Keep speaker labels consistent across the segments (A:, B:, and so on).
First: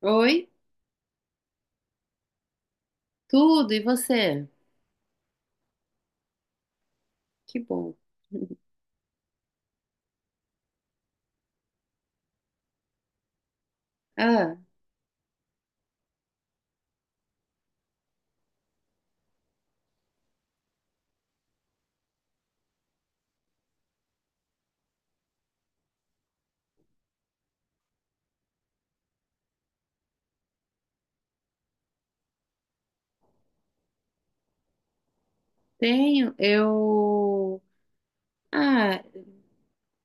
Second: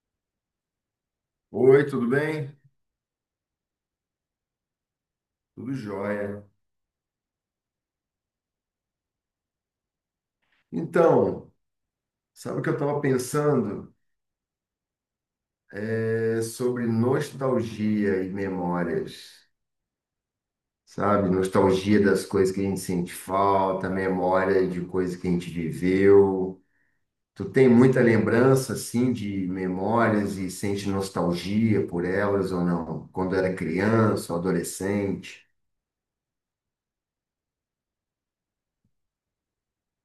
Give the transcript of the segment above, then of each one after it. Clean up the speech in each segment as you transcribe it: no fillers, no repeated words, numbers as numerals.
A: Oi,
B: Oi, tudo bem?
A: tudo, e você?
B: Tudo jóia.
A: Que bom.
B: Então, sabe o que eu estava pensando?
A: Ah,
B: É sobre nostalgia e memórias, sabe? Nostalgia das coisas que a gente sente falta, memória de coisas que a gente viveu. Tu tem muita lembrança, assim, de memórias e sente nostalgia por elas ou não? Quando era criança ou adolescente?
A: tenho, eu. Ah,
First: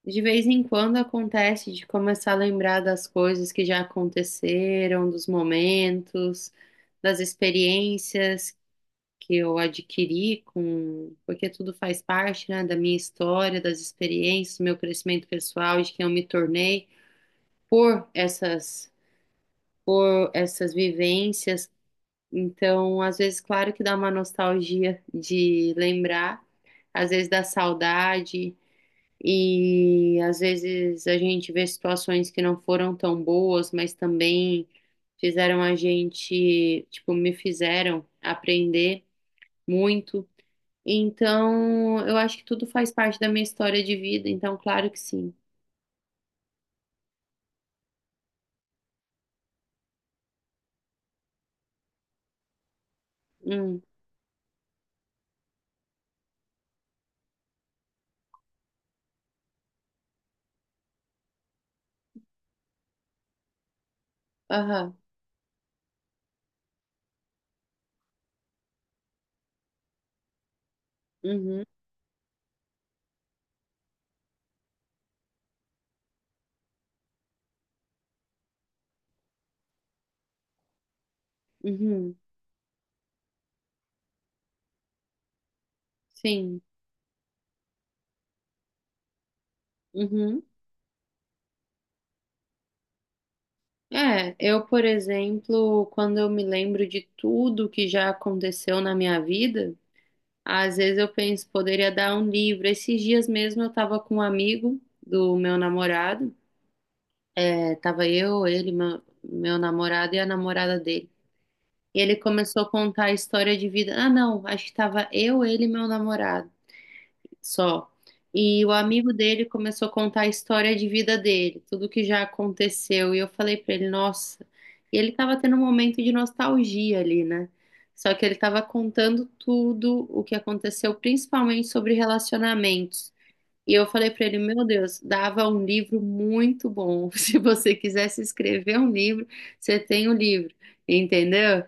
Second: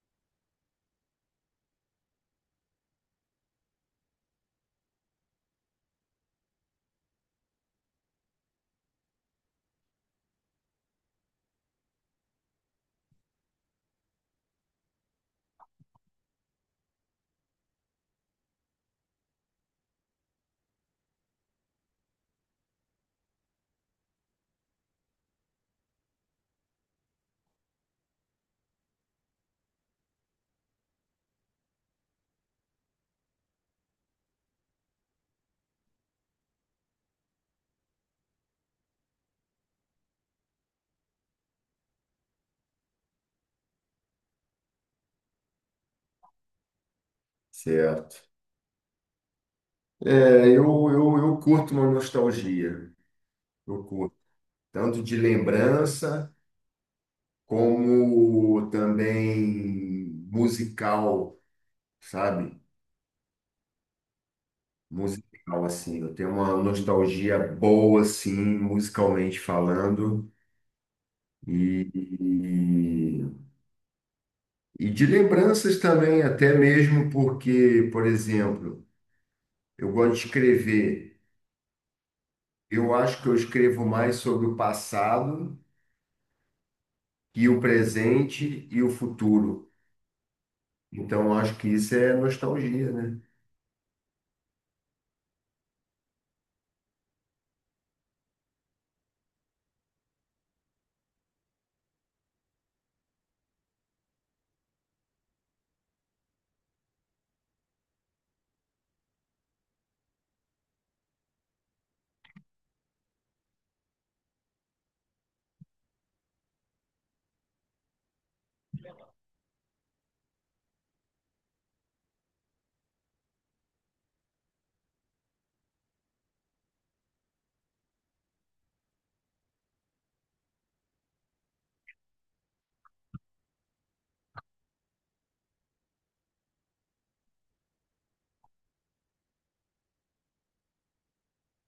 A: de vez em quando acontece de começar a lembrar das coisas que já aconteceram, dos momentos, das experiências que eu adquiri porque tudo faz parte, né, da minha história, das experiências, do meu crescimento pessoal, de quem eu me tornei por essas, por essas vivências. Então, às vezes, claro que dá uma nostalgia de lembrar, às vezes dá saudade, e às vezes a gente vê situações que não foram tão boas, mas também fizeram a gente, tipo, me fizeram aprender muito. Então, eu acho que tudo faz parte da minha história de vida, então, claro que sim.
B: Certo. É, eu curto uma nostalgia.
A: Hum.
B: Eu curto. Tanto de lembrança, como também musical, sabe?
A: Aham.
B: Musical, assim. Eu tenho uma nostalgia boa, assim, musicalmente falando, e,
A: Uhum.
B: e de lembranças também, até mesmo porque, por exemplo, eu gosto de escrever.
A: Uhum.
B: Eu acho que eu escrevo mais sobre o passado
A: Sim.
B: e o presente e o futuro.
A: Uhum.
B: Então, eu acho que isso é nostalgia, né?
A: É, eu, por exemplo, quando eu me lembro de tudo que já aconteceu na minha vida, às vezes eu penso, poderia dar um livro. Esses dias mesmo eu tava com um amigo do meu namorado, tava eu, ele, meu namorado e a namorada dele. E ele começou a contar a história de vida. Ah, não, acho que tava eu, ele e meu namorado só. E o amigo dele começou a contar a história de vida dele, tudo que já aconteceu. E eu falei pra ele, nossa. E ele tava tendo um momento de nostalgia ali, né? Só que ele tava contando tudo o que aconteceu, principalmente sobre relacionamentos. E eu falei pra ele, meu Deus, dava um livro muito bom. Se você quisesse escrever um livro, você tem o livro, entendeu?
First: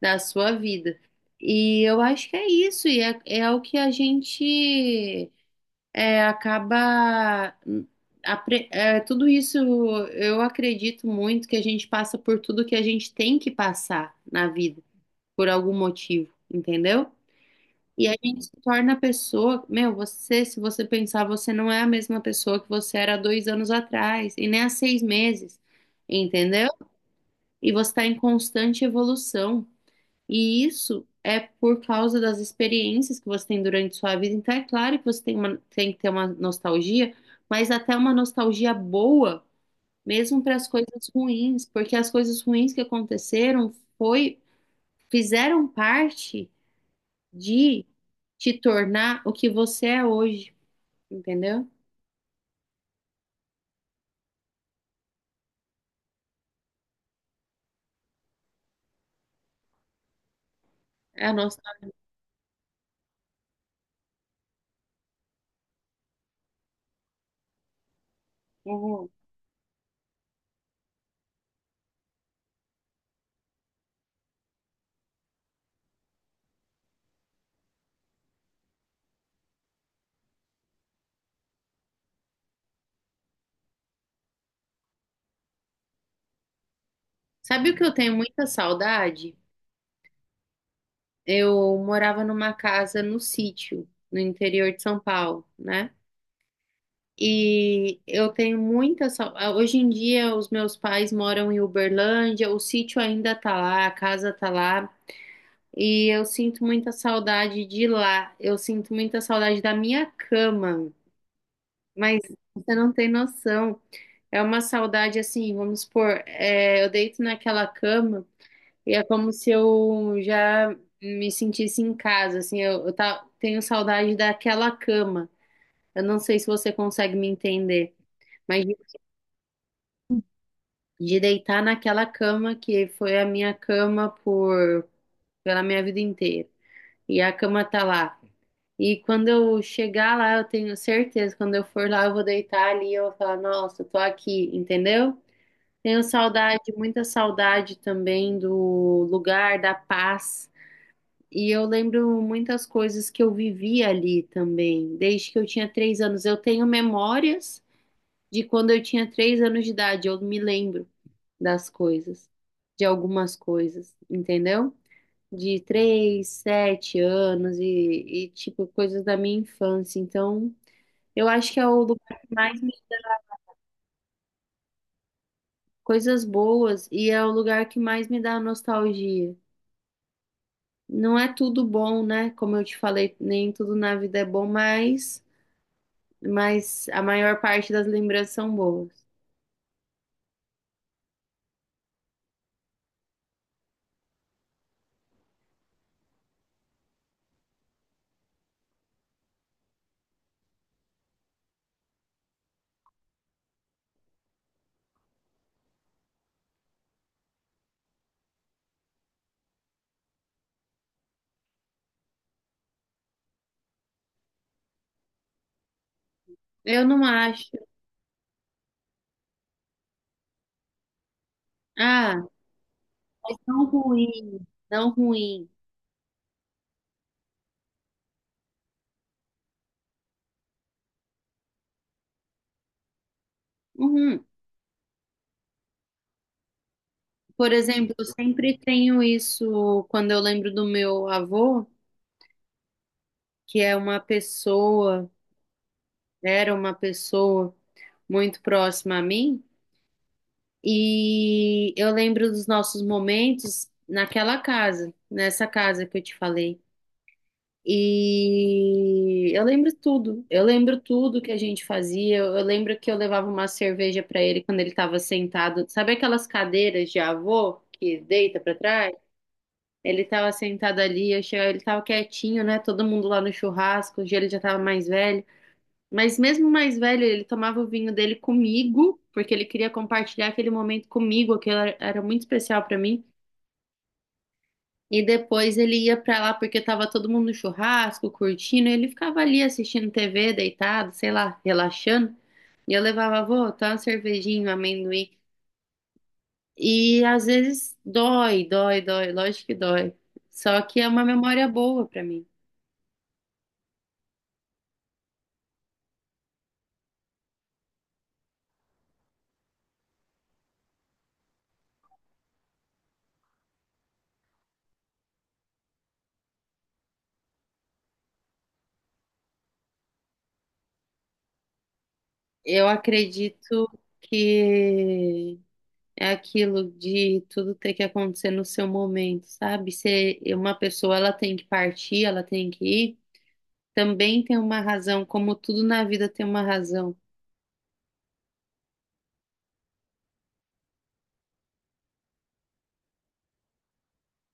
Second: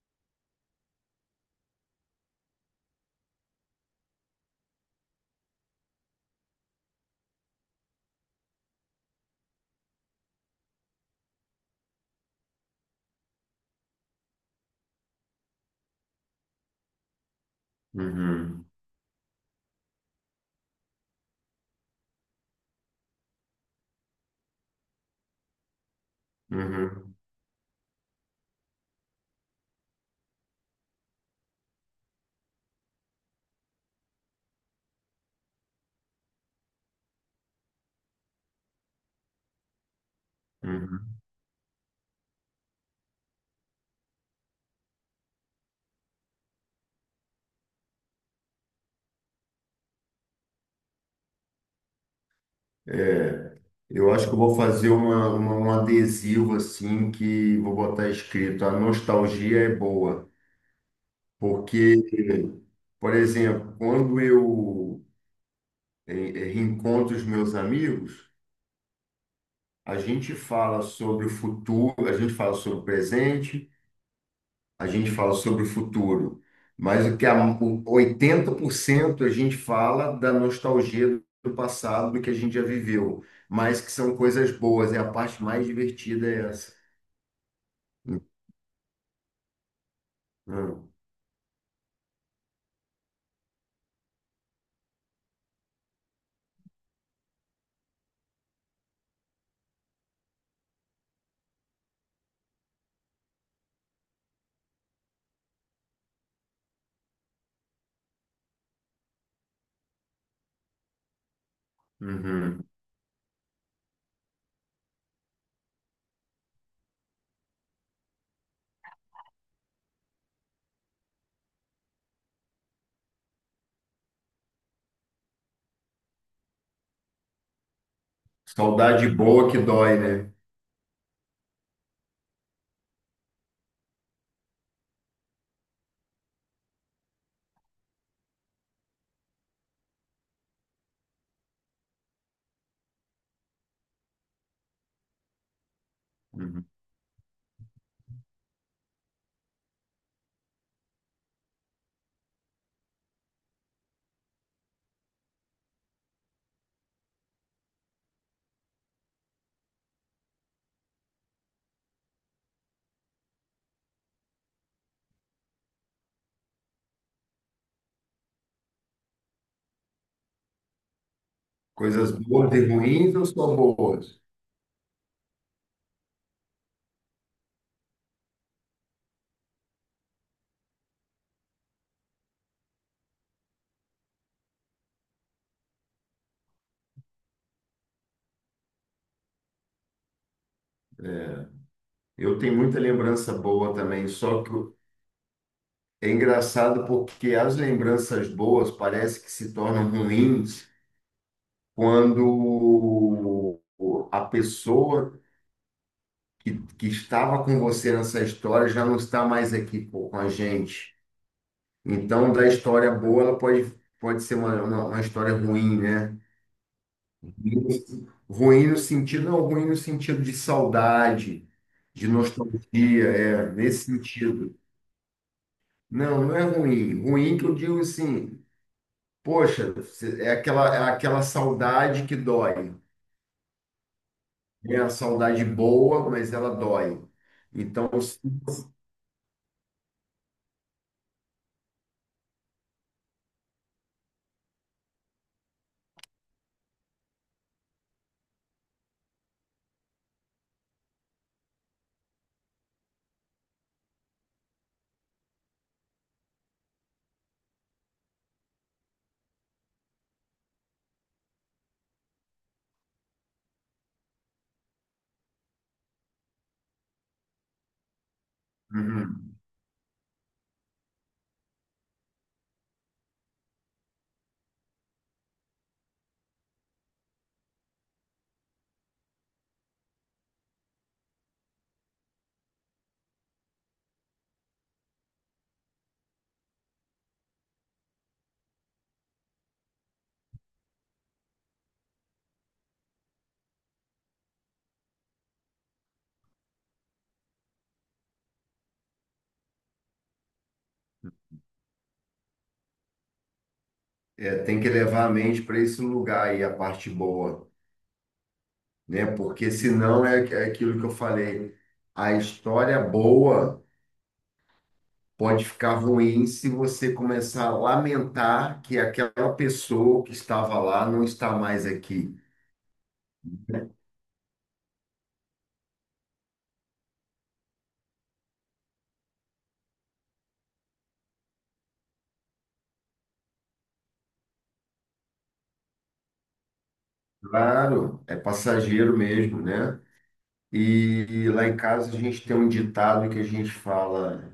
A: Da sua vida. E eu acho que é isso, e é o que a gente acaba, tudo isso eu acredito muito que a gente passa por tudo que a gente tem que passar na vida por algum motivo, entendeu? E a gente se
B: Uhum,
A: torna a pessoa, meu, você, se você pensar, você não é a mesma pessoa que você era há 2 anos atrás, e nem há 6 meses, entendeu?
B: uhum,
A: E você está em constante evolução. E isso é por causa das experiências que você tem durante sua vida. Então, é claro que você tem tem que ter uma nostalgia, mas até uma nostalgia boa, mesmo para as coisas
B: uhum.
A: ruins, porque as coisas ruins que aconteceram foi, fizeram parte de te tornar o que você é hoje, entendeu?
B: É, eu acho que eu vou fazer uma, um adesivo assim que vou botar escrito, a nostalgia é boa,
A: É a nossa.
B: porque, por exemplo, quando eu reencontro os meus amigos,
A: Uhum.
B: a gente fala sobre o futuro, a gente fala sobre o presente, a gente fala sobre o futuro, mas o 80% a gente fala da nostalgia do passado, do que a gente já viveu, mas que são coisas boas, é a parte mais divertida é essa.
A: Sabe o que eu tenho muita saudade?
B: Hum,
A: Eu morava numa casa no sítio, no interior de São Paulo, né? E eu tenho muita saudade. Hoje em dia, os meus pais moram em Uberlândia, o sítio ainda tá lá, a casa tá lá, e eu sinto muita saudade de lá. Eu sinto muita saudade da minha cama, mas
B: uhum.
A: você não tem noção. É uma saudade assim, vamos supor, eu deito naquela cama e é como se eu já me sentisse em casa, assim, eu tenho saudade daquela cama. Eu não sei se você consegue me entender. Mas
B: Saudade boa que dói, né?
A: de deitar naquela cama que foi a minha cama por pela minha vida inteira. E a cama tá lá. E quando eu chegar lá, eu tenho certeza, quando eu for lá, eu vou deitar ali e eu vou falar, nossa, eu tô aqui, entendeu? Tenho
B: Uhum.
A: saudade, muita saudade também do lugar, da paz. E eu lembro muitas coisas que eu vivi ali também, desde que eu tinha 3 anos. Eu tenho memórias de quando eu tinha 3 anos de idade, eu me lembro das coisas, de algumas coisas, entendeu? De 3, 7 anos e, tipo, coisas da minha infância. Então, eu acho que é o lugar
B: Coisas
A: que
B: boas
A: mais
B: e
A: me dá
B: ruins ou só boas?
A: coisas boas e é o lugar que mais me dá nostalgia. Não é tudo bom, né? Como eu te falei, nem tudo na vida é bom, mas a maior parte das lembranças são boas.
B: Eu tenho muita lembrança boa também, só que é engraçado porque as lembranças boas parece que se tornam ruins quando a pessoa que estava com você nessa história já não está mais aqui pô, com a gente. Então, da história boa, ela pode, pode ser uma, uma história ruim, né?
A: Eu não acho.
B: Ruim no sentido, não, ruim no sentido de saudade, de
A: Ah,
B: nostalgia, é,
A: não
B: nesse
A: ruim,
B: sentido.
A: não ruim.
B: Não, não é ruim. Ruim que eu digo assim, poxa, é aquela saudade que dói.
A: Uhum.
B: É a saudade boa, mas ela dói.
A: Por
B: Então,
A: exemplo, eu sempre tenho isso quando eu lembro do meu avô, que é uma pessoa, era uma pessoa muito próxima a mim, e eu lembro dos nossos momentos naquela casa, nessa casa que eu te falei. E eu lembro tudo que a gente fazia. Eu lembro que eu levava uma cerveja para ele quando ele estava sentado, sabe aquelas cadeiras de avô que deita para trás?
B: uhum,
A: Ele estava sentado ali, eu chegava, ele estava quietinho, né? Todo mundo lá no churrasco, hoje ele já estava mais velho. Mas mesmo mais velho, ele tomava o vinho dele comigo, porque ele queria compartilhar aquele momento comigo, que era muito especial para mim. E depois ele ia para lá porque estava todo mundo no churrasco, curtindo, e ele ficava ali assistindo TV, deitado, sei lá, relaxando. E eu levava, vô, tá uma cervejinha, um amendoim. E às vezes dói, dói, dói, lógico que dói. Só que é uma memória boa para mim.
B: é, tem que levar a mente para esse lugar aí, a parte boa, né? Porque senão é, é aquilo que eu falei, a história boa pode ficar ruim se você começar a lamentar que aquela pessoa que estava lá não está mais aqui.
A: Eu acredito que é aquilo de tudo ter que acontecer no seu momento, sabe? Se uma pessoa ela tem que partir, ela tem que ir, também tem uma razão, como tudo na vida tem uma razão,
B: Claro, é passageiro mesmo, né? E lá em casa a gente tem um ditado que a gente fala:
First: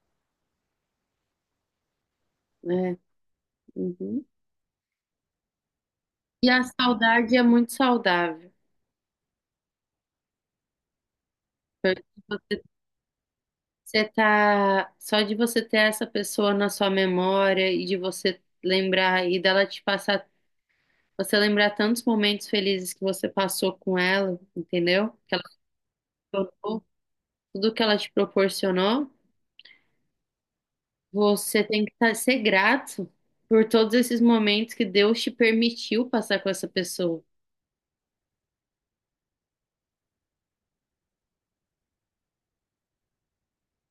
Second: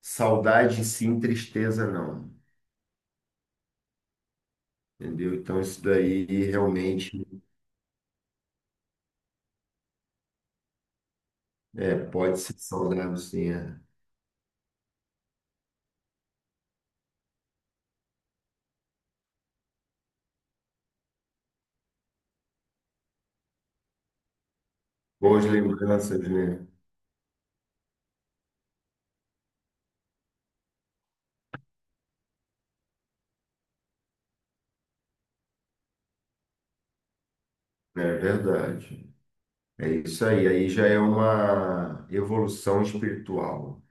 B: saudade sim, tristeza não.
A: né? Uhum.
B: Entendeu? Então isso daí
A: E a
B: realmente
A: saudade é muito saudável.
B: é, pode ser
A: Você,
B: saudável, sim. É.
A: só de você ter essa pessoa na sua memória e de você lembrar e dela te passar, você lembrar tantos momentos felizes que você passou com ela, entendeu? Que ela
B: Boas
A: te
B: lembranças, né?
A: tornou tudo que ela te proporcionou, você tem que ser grato por todos esses momentos que Deus te permitiu passar com essa pessoa.
B: É verdade. É isso aí. Aí já é uma evolução espiritual,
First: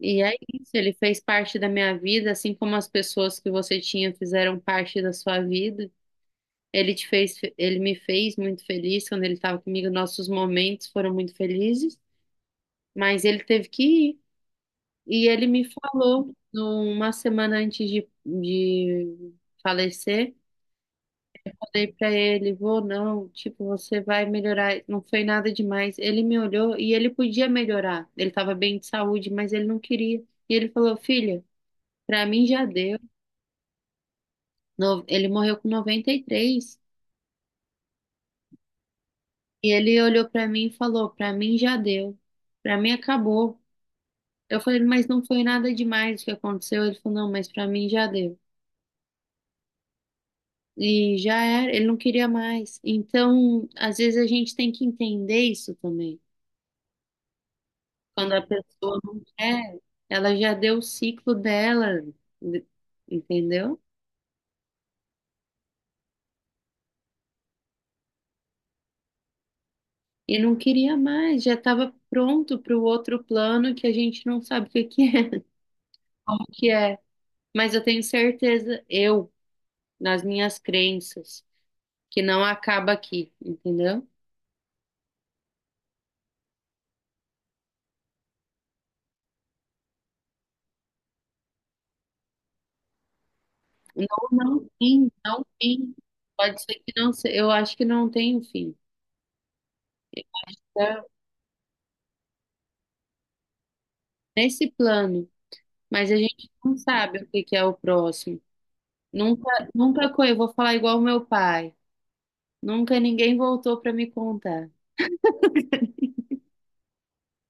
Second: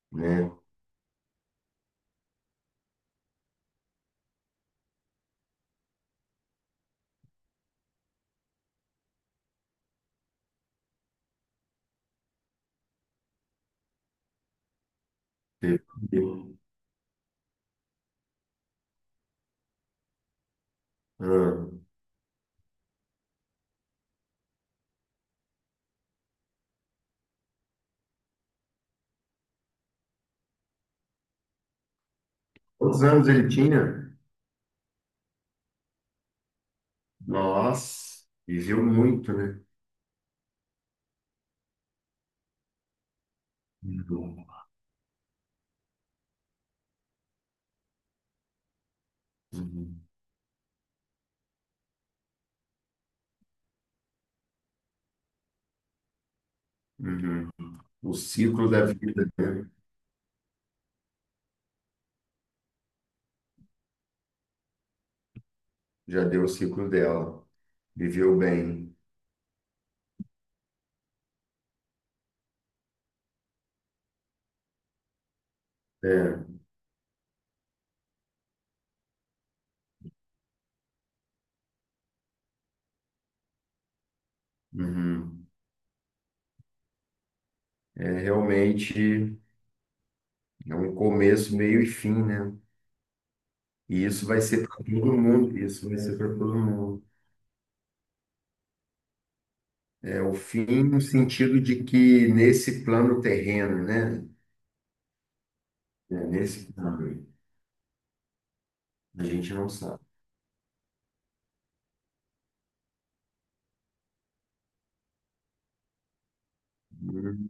A: E é
B: né?
A: isso, ele fez parte da minha vida, assim como as pessoas que você tinha fizeram parte da sua vida. Ele te fez, ele me fez muito feliz quando ele estava comigo, nossos momentos foram muito felizes, mas ele teve que ir. E ele me
B: Teve,
A: falou, numa semana antes de falecer.
B: ah,
A: Falei pra ele, vou não, tipo, você vai melhorar. Não foi nada demais. Ele me olhou e ele podia melhorar. Ele tava bem de saúde, mas ele não queria. E ele falou, filha, pra mim já deu.
B: quantos anos ele tinha?
A: Ele morreu com 93. E três.
B: Nossa, viveu muito, né?
A: E ele olhou pra mim e falou, pra mim já deu. Pra mim acabou.
B: Uhum.
A: Eu falei, mas não foi nada demais o que aconteceu. Ele falou, não, mas pra mim já deu.
B: Uhum.
A: E já era, ele não queria mais. Então, às vezes a gente tem que entender isso também.
B: Uhum. O
A: Quando a
B: ciclo da
A: pessoa não
B: vida, né?
A: quer, ela já deu o ciclo dela, de- entendeu?
B: Já deu o ciclo dela. Viveu bem.
A: E não queria mais, já estava pronto para o outro plano que a gente não sabe o que que é,
B: É,
A: como que é. Mas eu tenho certeza, eu, nas minhas crenças, que não acaba aqui, entendeu?
B: uhum. É realmente é um começo, meio e fim, né? E isso
A: Não,
B: vai ser
A: não
B: para
A: tem,
B: todo
A: não
B: mundo. Isso
A: tem.
B: vai ser para todo
A: Pode ser que
B: mundo.
A: não, eu acho que não tem o fim.
B: É o fim no
A: Tá?
B: sentido de que nesse plano terreno, né?
A: Nesse plano, mas
B: É,
A: a gente
B: nesse
A: não sabe
B: plano,
A: o que que é o próximo.
B: a
A: Nunca,
B: gente não sabe.
A: nunca, eu vou falar igual meu pai. Nunca ninguém voltou para me contar.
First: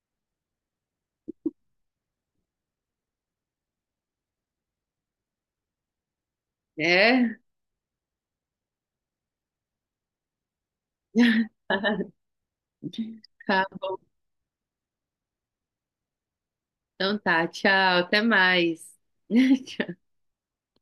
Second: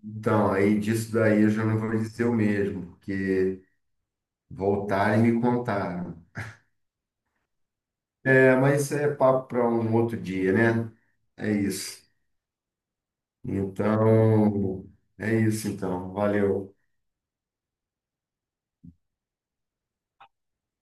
B: Então, aí disso daí eu já não vou dizer o mesmo, porque voltaram e me contaram.
A: É?
B: É, mas isso é papo para um outro dia, né? É isso.
A: Tá bom.
B: Então, é isso então. Valeu.
A: Então tá, tchau, até mais.